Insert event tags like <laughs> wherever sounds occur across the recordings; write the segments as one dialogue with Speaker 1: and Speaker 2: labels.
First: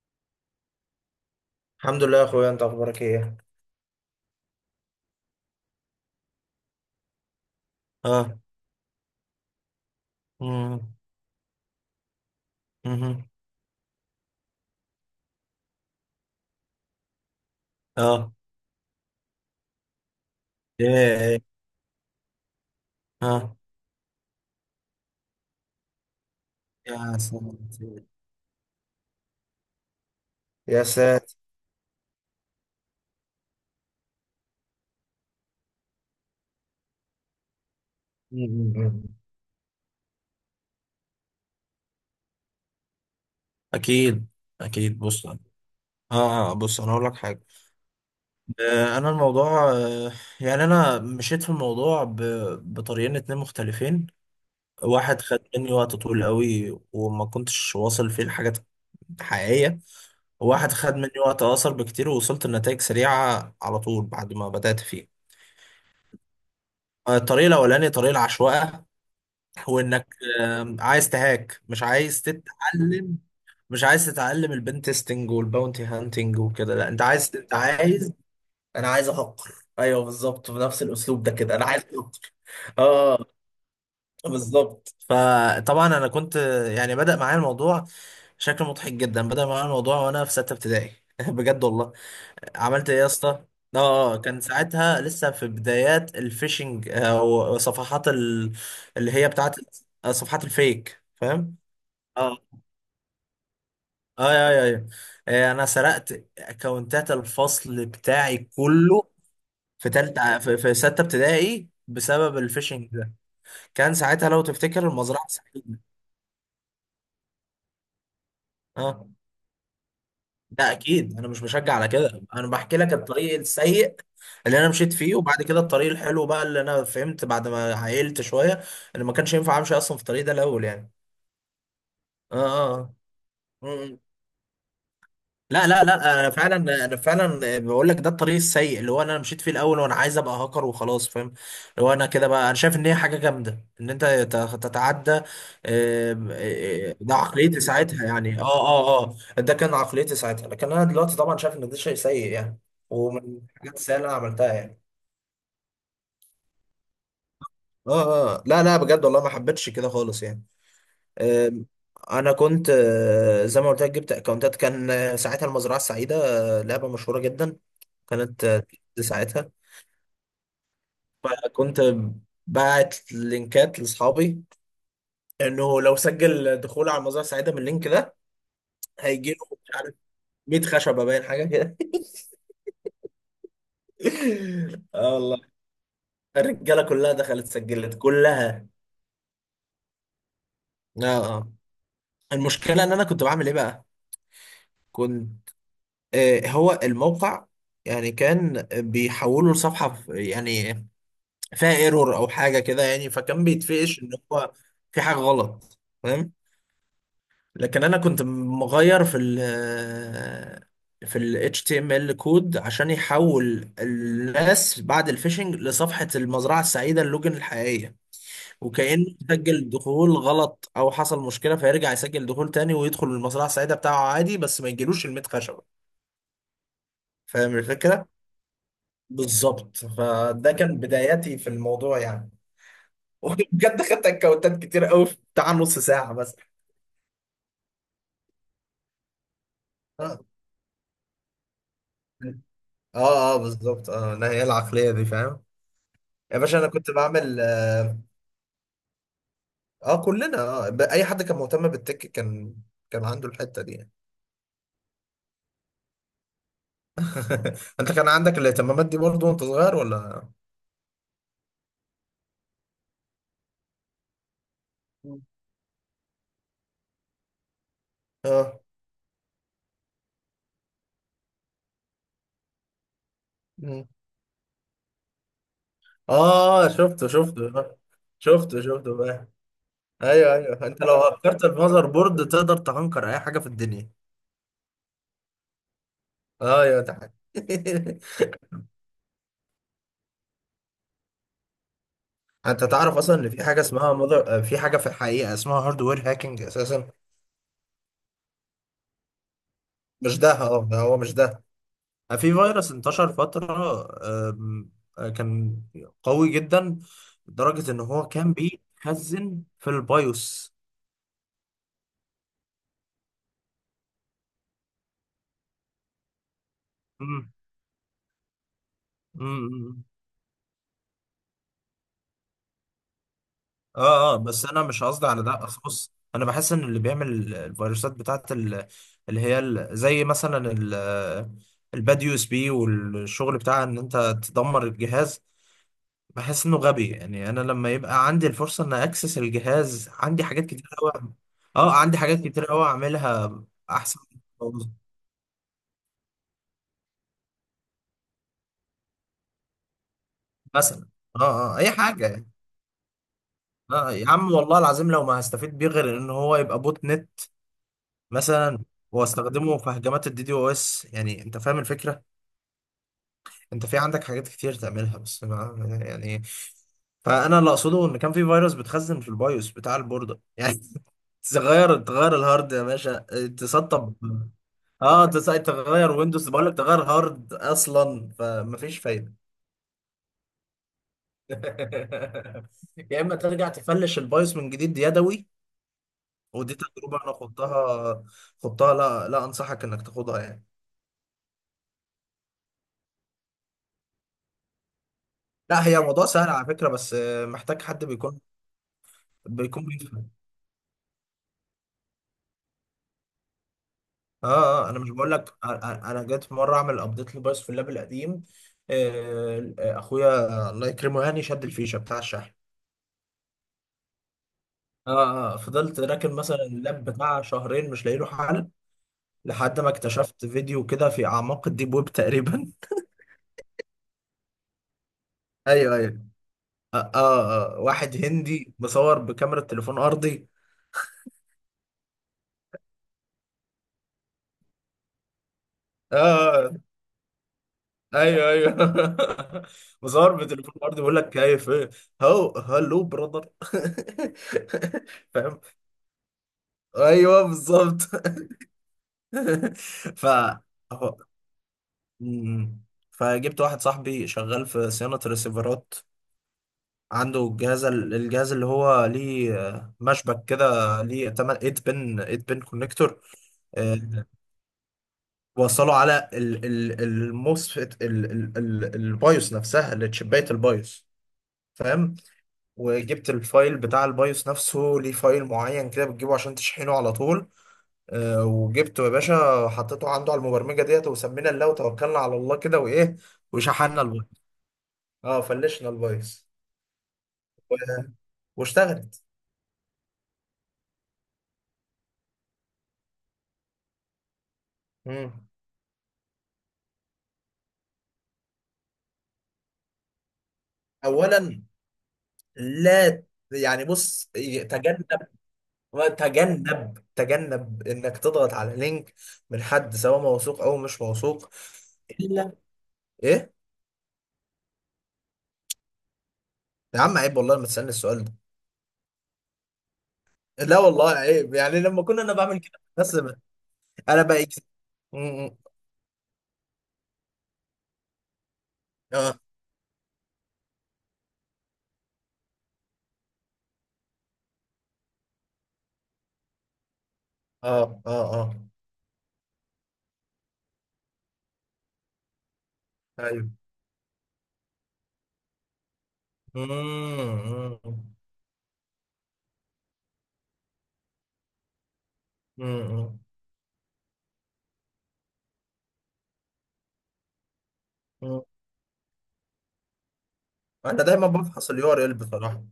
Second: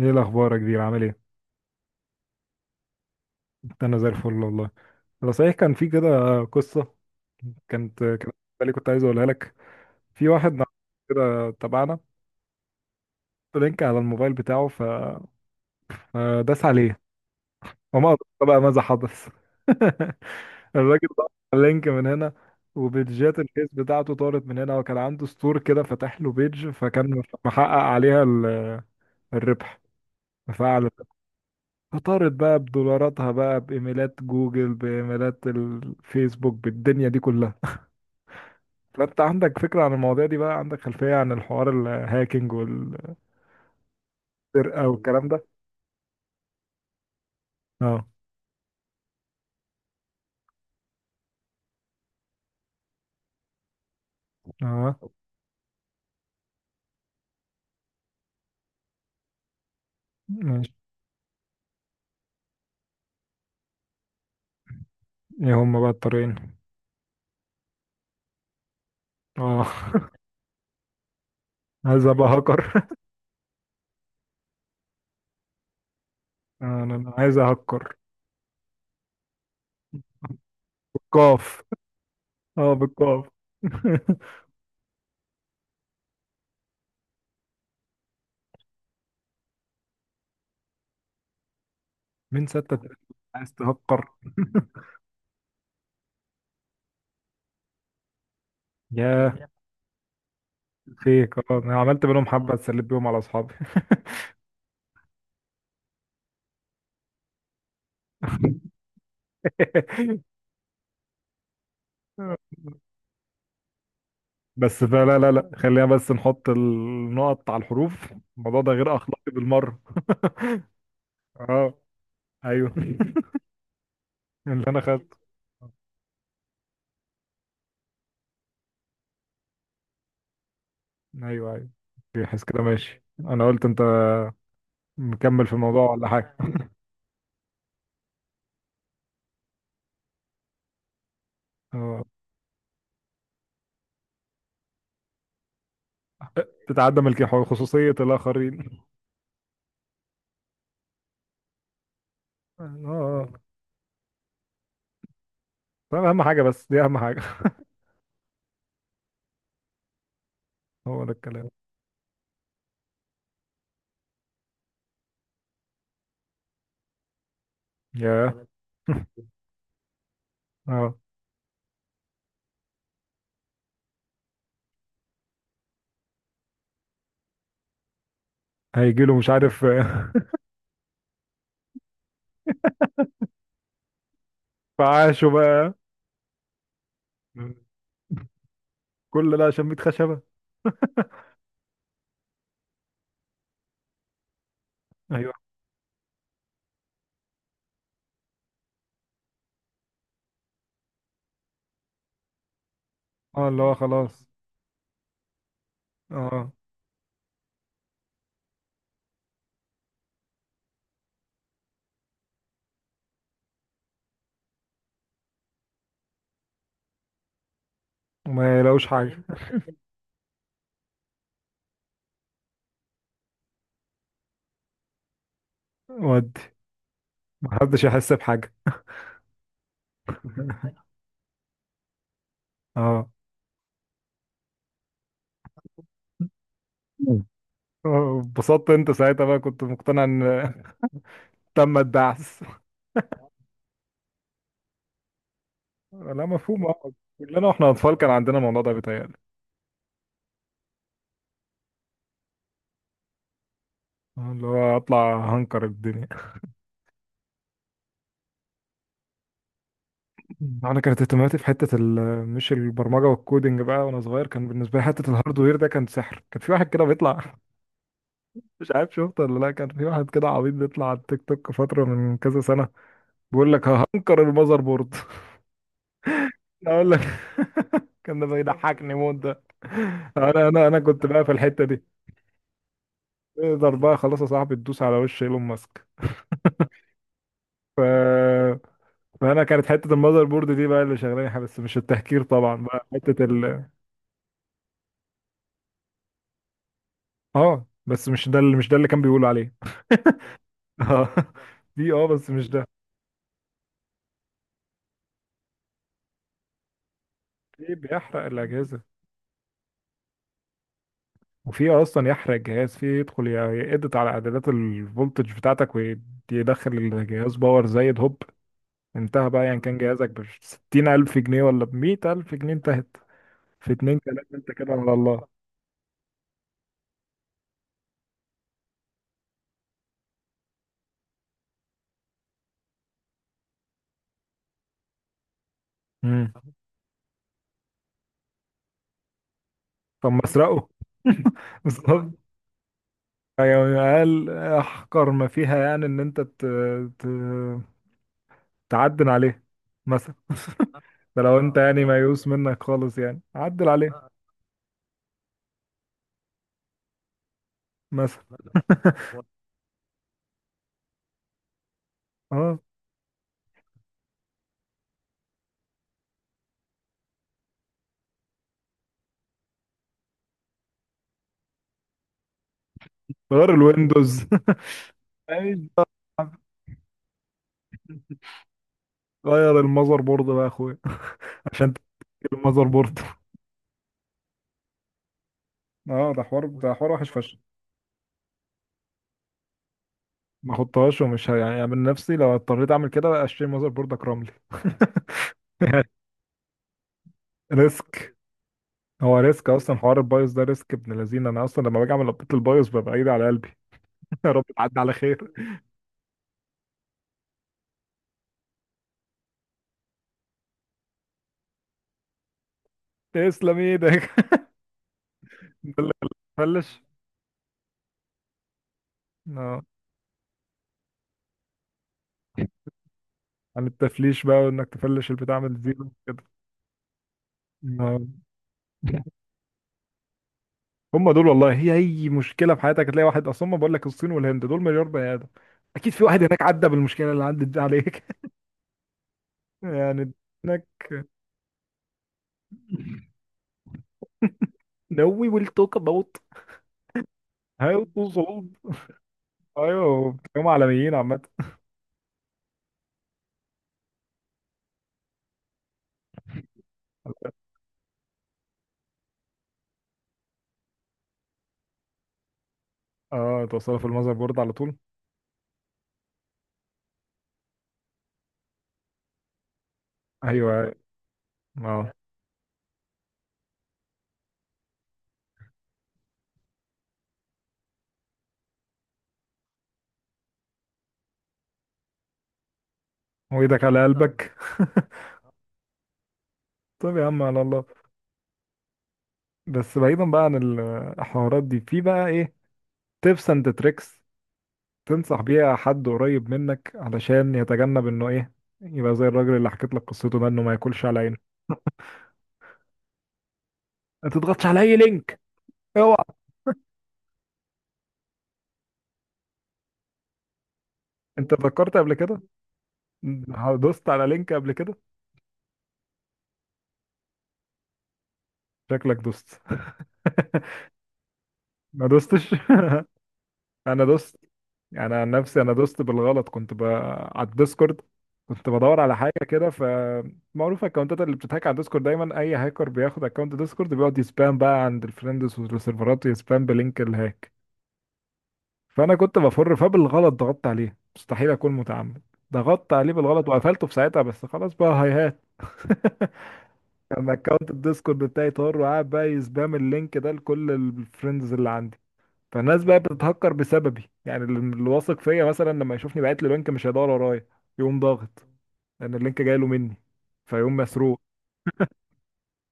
Speaker 1: ايه الاخبار يا كبير؟ عامل ايه؟
Speaker 2: الحمد لله يا اخويا، انت اخبارك ايه؟
Speaker 1: انا زي الفل والله. انا صحيح كان في كده قصه كانت كده،
Speaker 2: اه.
Speaker 1: بالي كنت عايز اقولها لك. في واحد، نعم،
Speaker 2: مم.
Speaker 1: كده تبعنا
Speaker 2: مهم.
Speaker 1: لينك على الموبايل بتاعه فداس عليه وما أدرك
Speaker 2: اه.
Speaker 1: بقى ماذا حدث. <laughs> الراجل ضغط
Speaker 2: ايه.
Speaker 1: على اللينك من هنا وبيدجات
Speaker 2: اه.
Speaker 1: الفيس بتاعته طارت من هنا، وكان عنده ستور كده فتح له بيدج
Speaker 2: يا
Speaker 1: فكان
Speaker 2: سلام.
Speaker 1: محقق عليها الربح
Speaker 2: يا
Speaker 1: فعلا.
Speaker 2: ساتر.
Speaker 1: فطارت بقى بدولاراتها بقى، بإيميلات جوجل، بإيميلات الفيسبوك، بالدنيا دي كلها.
Speaker 2: مم. مم.
Speaker 1: فأنت عندك فكرة عن المواضيع دي بقى؟ عندك خلفية عن الحوار، الهاكينج والسرقة
Speaker 2: اكيد اكيد، بص.
Speaker 1: والكلام
Speaker 2: اه.
Speaker 1: ده؟
Speaker 2: بص انا هقول لك حاجه.
Speaker 1: اه،
Speaker 2: انا الموضوع، يعني انا مشيت في الموضوع بطريقين اتنين مختلفين.
Speaker 1: اه،
Speaker 2: واحد خد مني وقت طويل قوي وما كنتش واصل فيه لحاجات حقيقيه،
Speaker 1: ماشي.
Speaker 2: وواحد خد مني وقت اقصر بكتير ووصلت لنتائج سريعه على طول بعد ما بدات فيه.
Speaker 1: ايه هما بقى الطريقين؟
Speaker 2: الطريق الاولاني طريق العشوائيه،
Speaker 1: اه
Speaker 2: وانك
Speaker 1: <laughs>
Speaker 2: عايز تهاك مش
Speaker 1: عايز
Speaker 2: عايز
Speaker 1: ابقى هاكر.
Speaker 2: تتعلم، مش عايز تتعلم البن تيستنج والباونتي هانتنج
Speaker 1: آه،
Speaker 2: وكده، لا
Speaker 1: انا
Speaker 2: انت
Speaker 1: أنا
Speaker 2: عايز،
Speaker 1: عايز
Speaker 2: انت
Speaker 1: اهكر
Speaker 2: عايز انا عايز احقر. ايوه بالظبط، بنفس الاسلوب ده كده
Speaker 1: بالقاف.
Speaker 2: انا عايز احقر.
Speaker 1: اه،
Speaker 2: اه
Speaker 1: بالقاف. <laughs>
Speaker 2: بالظبط. فطبعا انا كنت، يعني بدأ معايا الموضوع شكل مضحك جدا. بدأ معايا الموضوع وانا في سته ابتدائي <laughs> بجد والله.
Speaker 1: مين ستة؟
Speaker 2: عملت ايه يا اسطى.
Speaker 1: عايز تهكر؟
Speaker 2: اه. كان ساعتها لسه في بدايات الفيشنج او صفحات ال... اللي هي
Speaker 1: يا
Speaker 2: بتاعت، صفحات الفيك،
Speaker 1: فيك،
Speaker 2: فاهم.
Speaker 1: اه، انا عملت منهم
Speaker 2: اه
Speaker 1: حبة، اتسليت بيهم على اصحابي.
Speaker 2: اه، يا، انا سرقت اكونتات الفصل بتاعي كله في ستة ابتدائي بسبب
Speaker 1: <laughs>
Speaker 2: الفيشنج ده. كان ساعتها لو
Speaker 1: بس
Speaker 2: تفتكر
Speaker 1: فلا
Speaker 2: المزرعة
Speaker 1: لا لا
Speaker 2: السعيدة.
Speaker 1: خلينا بس نحط النقط على الحروف. الموضوع ده غير
Speaker 2: اه.
Speaker 1: اخلاقي بالمره.
Speaker 2: لا اكيد، انا
Speaker 1: <laughs>
Speaker 2: مش بشجع
Speaker 1: اه.
Speaker 2: على كده، انا
Speaker 1: ايوه.
Speaker 2: بحكي لك
Speaker 1: <laughs>
Speaker 2: الطريق السيء اللي
Speaker 1: اللي
Speaker 2: انا
Speaker 1: انا
Speaker 2: مشيت فيه،
Speaker 1: خدته.
Speaker 2: وبعد كده الطريق الحلو بقى اللي انا فهمت بعد ما عقلت شويه ان ما كانش ينفع امشي اصلا في الطريق ده الاول يعني.
Speaker 1: ايوه، ايوه،
Speaker 2: اه
Speaker 1: يحس كده،
Speaker 2: اه.
Speaker 1: ماشي، انا قلت انت
Speaker 2: آه.
Speaker 1: مكمل في
Speaker 2: لا لا
Speaker 1: الموضوع ولا
Speaker 2: لا، انا
Speaker 1: حاجه؟
Speaker 2: فعلا، انا فعلا بقول لك ده الطريق السيء اللي هو انا مشيت فيه الاول، وانا عايز ابقى هاكر وخلاص، فاهم. اللي هو
Speaker 1: اه،
Speaker 2: انا كده بقى، انا شايف ان هي حاجه جامده ان انت تتعدى،
Speaker 1: تتعدى
Speaker 2: ده
Speaker 1: ملك
Speaker 2: عقليتي
Speaker 1: خصوصيه
Speaker 2: ساعتها يعني، اه
Speaker 1: الاخرين.
Speaker 2: اه اه. ده كان عقليتي ساعتها، لكن انا دلوقتي طبعا شايف ان ده شيء سيء يعني،
Speaker 1: اه،
Speaker 2: ومن
Speaker 1: آه.
Speaker 2: الحاجات السيئه اللي انا عملتها يعني.
Speaker 1: طب اهم حاجه، بس دي اهم حاجه.
Speaker 2: اه اه، لا لا، بجد والله ما حبيتش كده خالص يعني.
Speaker 1: <laughs> هو ده الكلام.
Speaker 2: آم، انا كنت، زي ما قلت لك جبت اكونتات. كان ساعتها المزرعه السعيده، لعبه مشهوره جدا. قناة
Speaker 1: يا.
Speaker 2: دي ساعتها.
Speaker 1: <laughs> اه،
Speaker 2: فكنت باعت لينكات لاصحابي انه لو سجل دخول على المزرعة السعيدة من اللينك ده
Speaker 1: هيجي له مش
Speaker 2: هيجي له
Speaker 1: عارف.
Speaker 2: مش عارف 100 خشبة، باين حاجة كده.
Speaker 1: <laughs>
Speaker 2: <laughs> اه
Speaker 1: فعاشه
Speaker 2: والله.
Speaker 1: بقى.
Speaker 2: الرجالة كلها دخلت سجلت كلها.
Speaker 1: كل ده عشان 100 خشبه؟
Speaker 2: اه اه. المشكلة ان انا كنت بعمل ايه بقى؟
Speaker 1: ايوه.
Speaker 2: كنت آه هو الموقع، يعني كان بيحوله لصفحة يعني فيها ايرور او حاجة كده، يعني فكان
Speaker 1: اه، اللي هو
Speaker 2: بيتفقش ان
Speaker 1: خلاص.
Speaker 2: هو في حاجة غلط،
Speaker 1: اه،
Speaker 2: لكن انا كنت مغير في ال HTML كود عشان يحول الناس بعد الفيشنج لصفحة المزرعة السعيدة اللوجن الحقيقية،
Speaker 1: وما يلاقوش
Speaker 2: وكأنه
Speaker 1: حاجه.
Speaker 2: سجل دخول غلط او حصل مشكلة فيرجع يسجل دخول تاني ويدخل المزرعة السعيدة بتاعه عادي، بس ما يجيلوش الميت خشبة.
Speaker 1: ودي
Speaker 2: فاهم
Speaker 1: محدش
Speaker 2: الفكرة؟
Speaker 1: يحس بحاجة.
Speaker 2: بالظبط، فده كان
Speaker 1: <laughs>
Speaker 2: بداياتي في الموضوع يعني.
Speaker 1: اه.
Speaker 2: <laughs> وبجد خدت اكونتات كتير قوي في بتاع نص ساعة بس.
Speaker 1: مم. آه، اتبسطت انت ساعتها بقى، كنت مقتنع
Speaker 2: اه
Speaker 1: ان <laughs> تم الدعس.
Speaker 2: اه، بالظبط. اه لا، هي العقلية دي، فاهم.
Speaker 1: لا
Speaker 2: يا باشا
Speaker 1: مفهوم،
Speaker 2: انا كنت
Speaker 1: اه.
Speaker 2: بعمل
Speaker 1: كلنا واحنا اطفال
Speaker 2: اه،
Speaker 1: كان عندنا الموضوع ده، بيتهيألي.
Speaker 2: كلنا اه اي حد كان مهتم بالتك كان، كان عنده الحتة دي يعني.
Speaker 1: آه، اللي هو اطلع هنكر الدنيا.
Speaker 2: <laughs> انت كان عندك الاهتمامات دي برضو وانت صغير ولا.
Speaker 1: <laughs> مم. انا كانت اهتماماتي في حته مش البرمجه والكودينج بقى، وانا صغير كان بالنسبه لي حته الهاردوير ده كان سحر. كان في واحد كده بيطلع <laughs>
Speaker 2: اه.
Speaker 1: مش عارف شفته ولا لا، كان في واحد كده عبيط بيطلع على التيك توك فتره من كذا سنه، بيقول لك
Speaker 2: مم.
Speaker 1: هنكر المذر بورد.
Speaker 2: اه
Speaker 1: اقول لك،
Speaker 2: شفته شفته. آه.
Speaker 1: <laughs> كان ده
Speaker 2: شفته شفته
Speaker 1: بيضحكني موت
Speaker 2: بقى.
Speaker 1: ده.
Speaker 2: ايوه
Speaker 1: انا انا
Speaker 2: ايوه،
Speaker 1: انا
Speaker 2: انت لو
Speaker 1: كنت بقى في
Speaker 2: هكرت
Speaker 1: الحته دي،
Speaker 2: المذر بورد تقدر تهنكر اي حاجة في
Speaker 1: تقدر
Speaker 2: الدنيا.
Speaker 1: بقى خلاص يا صاحبي تدوس على وش ايلون ماسك.
Speaker 2: اه يا ده حاجة
Speaker 1: ف...
Speaker 2: <laughs>
Speaker 1: فانا كانت حته المذر بورد دي بقى اللي شغلاني حاجة، بس مش التهكير طبعا،
Speaker 2: انت
Speaker 1: بقى
Speaker 2: تعرف اصلا
Speaker 1: حته
Speaker 2: ان في حاجة
Speaker 1: ال
Speaker 2: اسمها مذر؟ في حاجة في الحقيقة اسمها هاردوير هاكينج اساسا.
Speaker 1: اه بس مش ده، مش ده اللي كان بيقول عليه.
Speaker 2: مش ده اه، ده
Speaker 1: <laughs>
Speaker 2: هو
Speaker 1: اه،
Speaker 2: مش ده.
Speaker 1: دي اه،
Speaker 2: في
Speaker 1: بس مش ده.
Speaker 2: فيروس انتشر فترة، أم، كان قوي جدا لدرجة
Speaker 1: في
Speaker 2: إن هو
Speaker 1: بيحرق
Speaker 2: كان
Speaker 1: الاجهزه،
Speaker 2: بيتخزن في البيوس.
Speaker 1: وفي اصلا يحرق الجهاز، في يدخل يقدر على اعدادات الفولتج بتاعتك ويدخل
Speaker 2: مم.
Speaker 1: الجهاز باور زايد، هوب انتهى بقى. يعني كان
Speaker 2: مم.
Speaker 1: جهازك بستين ألف جنيه ولا بمية ألف جنيه، انتهت في اتنين تلاتة،
Speaker 2: بس
Speaker 1: انت
Speaker 2: أنا
Speaker 1: كده
Speaker 2: مش
Speaker 1: على
Speaker 2: قصدي على
Speaker 1: الله.
Speaker 2: ده، أصل بص، أنا بحس إن اللي بيعمل الفيروسات بتاعت اللي هي زي مثلا الباد يو اس بي، والشغل بتاع إن أنت تدمر الجهاز،
Speaker 1: مم.
Speaker 2: بحس انه غبي. يعني انا لما يبقى عندي الفرصه ان اكسس الجهاز،
Speaker 1: طب ما
Speaker 2: عندي حاجات كتير
Speaker 1: اسرقه.
Speaker 2: قوي.
Speaker 1: <laughs>
Speaker 2: اه، عندي
Speaker 1: بالظبط.
Speaker 2: حاجات كتير قوي اعملها
Speaker 1: يعني
Speaker 2: احسن <laughs> من
Speaker 1: أقل
Speaker 2: الجواز.
Speaker 1: أحقر ما فيها يعني إن أنت ت... تعدل عليه مثلا.
Speaker 2: مثلا. اه
Speaker 1: ده لو
Speaker 2: اه،
Speaker 1: أنت
Speaker 2: اي
Speaker 1: يعني
Speaker 2: حاجه
Speaker 1: ميؤوس
Speaker 2: يعني.
Speaker 1: منك خالص يعني، عدل
Speaker 2: اه
Speaker 1: عليه
Speaker 2: يا عم والله العظيم لو ما هستفيد بيه غير ان هو يبقى بوت نت
Speaker 1: مثلا.
Speaker 2: مثلا، واستخدمه في هجمات الدي دي او اس، يعني انت فاهم الفكره.
Speaker 1: اه،
Speaker 2: انت في عندك حاجات كتير تعملها بس ما <laughs> يعني. فانا اللي اقصده ان كان في فيروس بتخزن في البايوس بتاع البورده يعني. <laughs> تغير الهارد يا باشا،
Speaker 1: غير
Speaker 2: تسطب.
Speaker 1: الويندوز. <laughs>
Speaker 2: اه انت ساعة
Speaker 1: أيوة،
Speaker 2: تغير ويندوز بقول لك تغير هارد اصلا، فمفيش فايده.
Speaker 1: غير المذر بورد بقى يا أخويا. <laughs> عشان تجيب المذر
Speaker 2: <laughs>
Speaker 1: بورد.
Speaker 2: يا اما ترجع تفلش البايوس من جديد يدوي.
Speaker 1: اه، ده حوار،
Speaker 2: ودي
Speaker 1: ده حوار
Speaker 2: تجربه
Speaker 1: وحش
Speaker 2: انا
Speaker 1: فشخ.
Speaker 2: خضتها. خضتها؟ لا لا، انصحك انك تاخدها يعني.
Speaker 1: ما احطهاش، ومش يعني من نفسي لو اضطريت اعمل كده اشتري ماذر بورد اكرملي. <laughs>
Speaker 2: لا، هي موضوع سهل على فكره، بس محتاج حد
Speaker 1: ريسك.
Speaker 2: بيكون
Speaker 1: هو ريسك
Speaker 2: بيكون
Speaker 1: اصلا، حوار
Speaker 2: بيفهم.
Speaker 1: البايوس ده ريسك ابن لذينه. انا اصلا لما باجي اعمل ابديت البايوس ببقى ايدي على قلبي. <laughs> يا رب
Speaker 2: اه اه، انا
Speaker 1: تعدي
Speaker 2: مش
Speaker 1: على
Speaker 2: بقول
Speaker 1: خير.
Speaker 2: لك، انا جيت مره اعمل ابديت للبايوس في اللاب القديم. اخويا الله يكرمه يعني شد الفيشه بتاع الشحن.
Speaker 1: تسلم ايدك.
Speaker 2: اه اه،
Speaker 1: <laughs> ده
Speaker 2: فضلت
Speaker 1: اللي خلاك
Speaker 2: راكن مثلا
Speaker 1: تفلش.
Speaker 2: اللاب بتاع شهرين مش لاقي له حل، لحد
Speaker 1: اه،
Speaker 2: ما اكتشفت فيديو كده في اعماق الديب ويب تقريبا.
Speaker 1: عن التفليش بقى، وانك تفلش البتاع
Speaker 2: <laughs>
Speaker 1: من
Speaker 2: ايوه
Speaker 1: زيرو
Speaker 2: ايوه.
Speaker 1: كده.
Speaker 2: واحد
Speaker 1: آه.
Speaker 2: هندي مصور بكاميرا تليفون ارضي.
Speaker 1: هم دول والله، هي اي مشكله في حياتك هتلاقي واحد اصلا، ما بقول لك، الصين والهند دول مليار بني ادم، اكيد في واحد هناك
Speaker 2: آه
Speaker 1: عدى بالمشكله اللي عدت دي عليك.
Speaker 2: ايوه
Speaker 1: <laughs>
Speaker 2: ايوه <laughs>
Speaker 1: يعني.
Speaker 2: مصور بتليفون
Speaker 1: هناك.
Speaker 2: ارضي بيقول لك كيف ايه، هو هلو براذر <laughs>
Speaker 1: No, we
Speaker 2: فاهم،
Speaker 1: will talk about.
Speaker 2: ايوه بالظبط
Speaker 1: هيوصلوا صعود.
Speaker 2: <laughs> ف
Speaker 1: ايوه، هم عالميين
Speaker 2: هو-
Speaker 1: عامة.
Speaker 2: مم. فجبت واحد صاحبي شغال في صيانة ريسيفرات، عنده الجهاز اللي هو ليه، مشبك كده ليه 8 8 بن 8 بن كونكتور،
Speaker 1: اه، توصلوا في المذر بورد على طول.
Speaker 2: وصله على الموسفيت البايوس نفسها اللي تشبيت
Speaker 1: ايوه، أيوة.
Speaker 2: البايوس.
Speaker 1: اه،
Speaker 2: فاهم. وجبت الفايل بتاع البايوس نفسه ليه فايل معين كده بتجيبه عشان تشحنه على طول. وجبته يا باشا، حطيته عنده على المبرمجه ديت، وسمينا الله وتوكلنا على الله كده وايه.
Speaker 1: وايدك
Speaker 2: وشحنا
Speaker 1: على
Speaker 2: البايوس.
Speaker 1: قلبك. <laughs>
Speaker 2: اه، فلشنا البايوس.
Speaker 1: طب يا عم على
Speaker 2: و-
Speaker 1: الله.
Speaker 2: واشتغلت.
Speaker 1: بس بعيدا بقى عن الحوارات دي، في بقى ايه تيبس اند تريكس تنصح
Speaker 2: مم.
Speaker 1: بيها حد قريب منك علشان يتجنب انه ايه، يبقى زي الراجل اللي حكيت لك قصته ده، انه ما ياكلش على عينه؟
Speaker 2: اولا، لا. يعني
Speaker 1: ما
Speaker 2: بص،
Speaker 1: تضغطش على اي
Speaker 2: تجنب
Speaker 1: لينك، اوعى.
Speaker 2: تجنب تجنب انك تضغط على لينك من حد سواء موثوق او مش موثوق.
Speaker 1: انت فكرت قبل كده؟
Speaker 2: الا. ايه؟
Speaker 1: دوست على لينك قبل كده؟
Speaker 2: يا عم عيب والله ما تسألني السؤال ده.
Speaker 1: شكلك دوست.
Speaker 2: لا
Speaker 1: <laughs>
Speaker 2: والله عيب. يعني لما
Speaker 1: ما
Speaker 2: كنا انا
Speaker 1: دوستش.
Speaker 2: بعمل كده بس
Speaker 1: <laughs> انا
Speaker 2: انا
Speaker 1: دوست،
Speaker 2: بقى،
Speaker 1: يعني عن
Speaker 2: اه
Speaker 1: نفسي انا دوست بالغلط، كنت على الديسكورد كنت بدور على حاجه
Speaker 2: اه
Speaker 1: كده. فمعروف الاكونتات اللي بتتهاك على الديسكورد دايما، اي هاكر بياخد اكونت ديسكورد بيقعد يسبام بقى عند الفريندز والسيرفرات، ويسبام بلينك الهاك.
Speaker 2: اه اه.
Speaker 1: فانا كنت بفر، فبالغلط ضغطت عليه، مستحيل اكون متعمد، ضغطت عليه بالغلط
Speaker 2: ايوه.
Speaker 1: وقفلته في ساعتها، بس خلاص بقى، هاي هات. <laughs>
Speaker 2: مم،
Speaker 1: كان اكونت
Speaker 2: مم،
Speaker 1: الديسكورد بتاعي طار، وقاعد بقى يسبام اللينك ده لكل الفريندز اللي عندي. فالناس بقى
Speaker 2: مم،
Speaker 1: بتتهكر بسببي يعني، اللي واثق فيا مثلا لما يشوفني بعت له لينك مش هيدور ورايا، يقوم
Speaker 2: مم.
Speaker 1: ضاغط، لان اللينك جاي له مني، فيقوم
Speaker 2: انا
Speaker 1: مسروق.
Speaker 2: دايما بفحص اليو ار ال بصراحة.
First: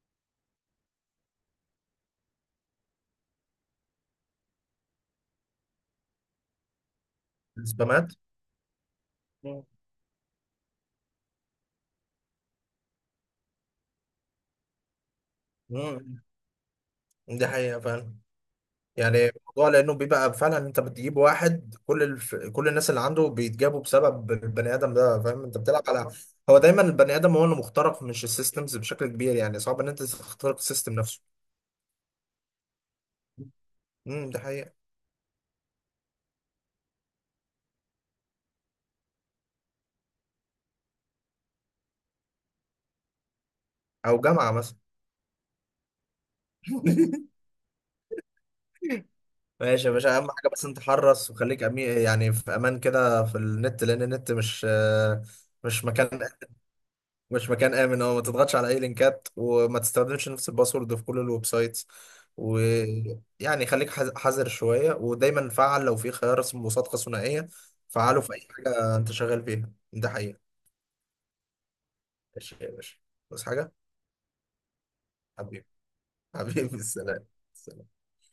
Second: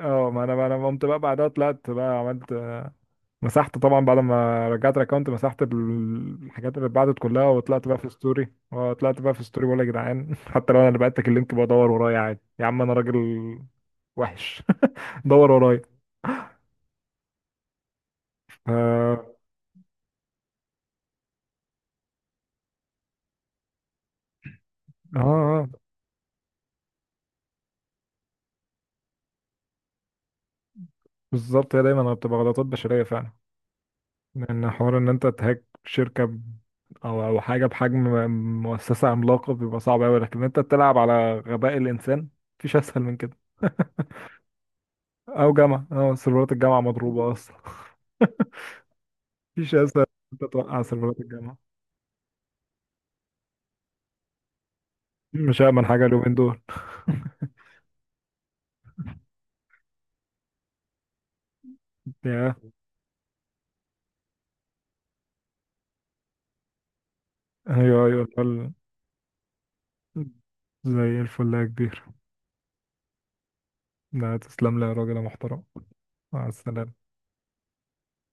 Speaker 1: اه، ما انا قمت بقى بعدها طلعت بقى عملت مسحت طبعا بعد ما رجعت الاكونت، مسحت الحاجات اللي اتبعتت كلها، وطلعت بقى في
Speaker 2: السبامات.
Speaker 1: ستوري،
Speaker 2: مم،
Speaker 1: بقول يا جدعان <laughs> حتى لو انا اللي بعتك اللينك، بدور ورايا عادي، يا عم انا راجل وحش. <laughs> دور ورايا.
Speaker 2: مم. دي حقيقة فعلا.
Speaker 1: ف-
Speaker 2: يعني
Speaker 1: اه
Speaker 2: الموضوع لانه بيبقى فعلا، انت بتجيب واحد كل الناس اللي عنده بيتجابوا بسبب البني ادم
Speaker 1: اه
Speaker 2: ده، فاهم انت
Speaker 1: آه،
Speaker 2: بتلعب على، هو دايما البني ادم هو اللي مخترق، مش السيستمز بشكل كبير، يعني صعب ان انت تخترق السيستم نفسه.
Speaker 1: بالظبط. هي دايما بتبقى غلطات بشرية فعلا.
Speaker 2: امم، ده
Speaker 1: لأن
Speaker 2: حقيقة.
Speaker 1: حوار إن أنت تهاك شركة أو حاجة بحجم مؤسسة عملاقة بيبقى صعب أوي، لكن أنت تلعب على غباء الإنسان، مفيش أسهل من كده.
Speaker 2: او جامعة مثلا.
Speaker 1: أو جامعة، أه سيرفرات الجامعة مضروبة
Speaker 2: <laughs>
Speaker 1: أصلا. <laughs> مفيش
Speaker 2: ماشي يا
Speaker 1: أسهل
Speaker 2: باشا، اهم
Speaker 1: من
Speaker 2: حاجة
Speaker 1: أنت
Speaker 2: بس انت
Speaker 1: توقع سيرفرات
Speaker 2: حرص
Speaker 1: الجامعة.
Speaker 2: وخليك يعني في امان كده في النت، لان النت مش،
Speaker 1: مش
Speaker 2: مش
Speaker 1: أأمن حاجة
Speaker 2: مكان
Speaker 1: اليومين دول.
Speaker 2: مش مكان امن. اه ما تضغطش على اي لينكات، وما تستخدمش نفس الباسورد في كل الويب سايتس،
Speaker 1: يا،
Speaker 2: ويعني خليك حذر شويه، ودايما فعل لو في خيار اسمه مصادقه ثنائيه.
Speaker 1: أيوه
Speaker 2: فعله
Speaker 1: أيوه
Speaker 2: في اي
Speaker 1: الفل.
Speaker 2: حاجه انت شغال فيها، ده حقيقه.
Speaker 1: زي الفل يا كبير.
Speaker 2: ماشي يا باشا، بس حاجه،
Speaker 1: لا تسلم لي يا راجل يا محترم.
Speaker 2: حبيبي <laughs>
Speaker 1: مع
Speaker 2: حبيبي.
Speaker 1: السلامة.
Speaker 2: السلام.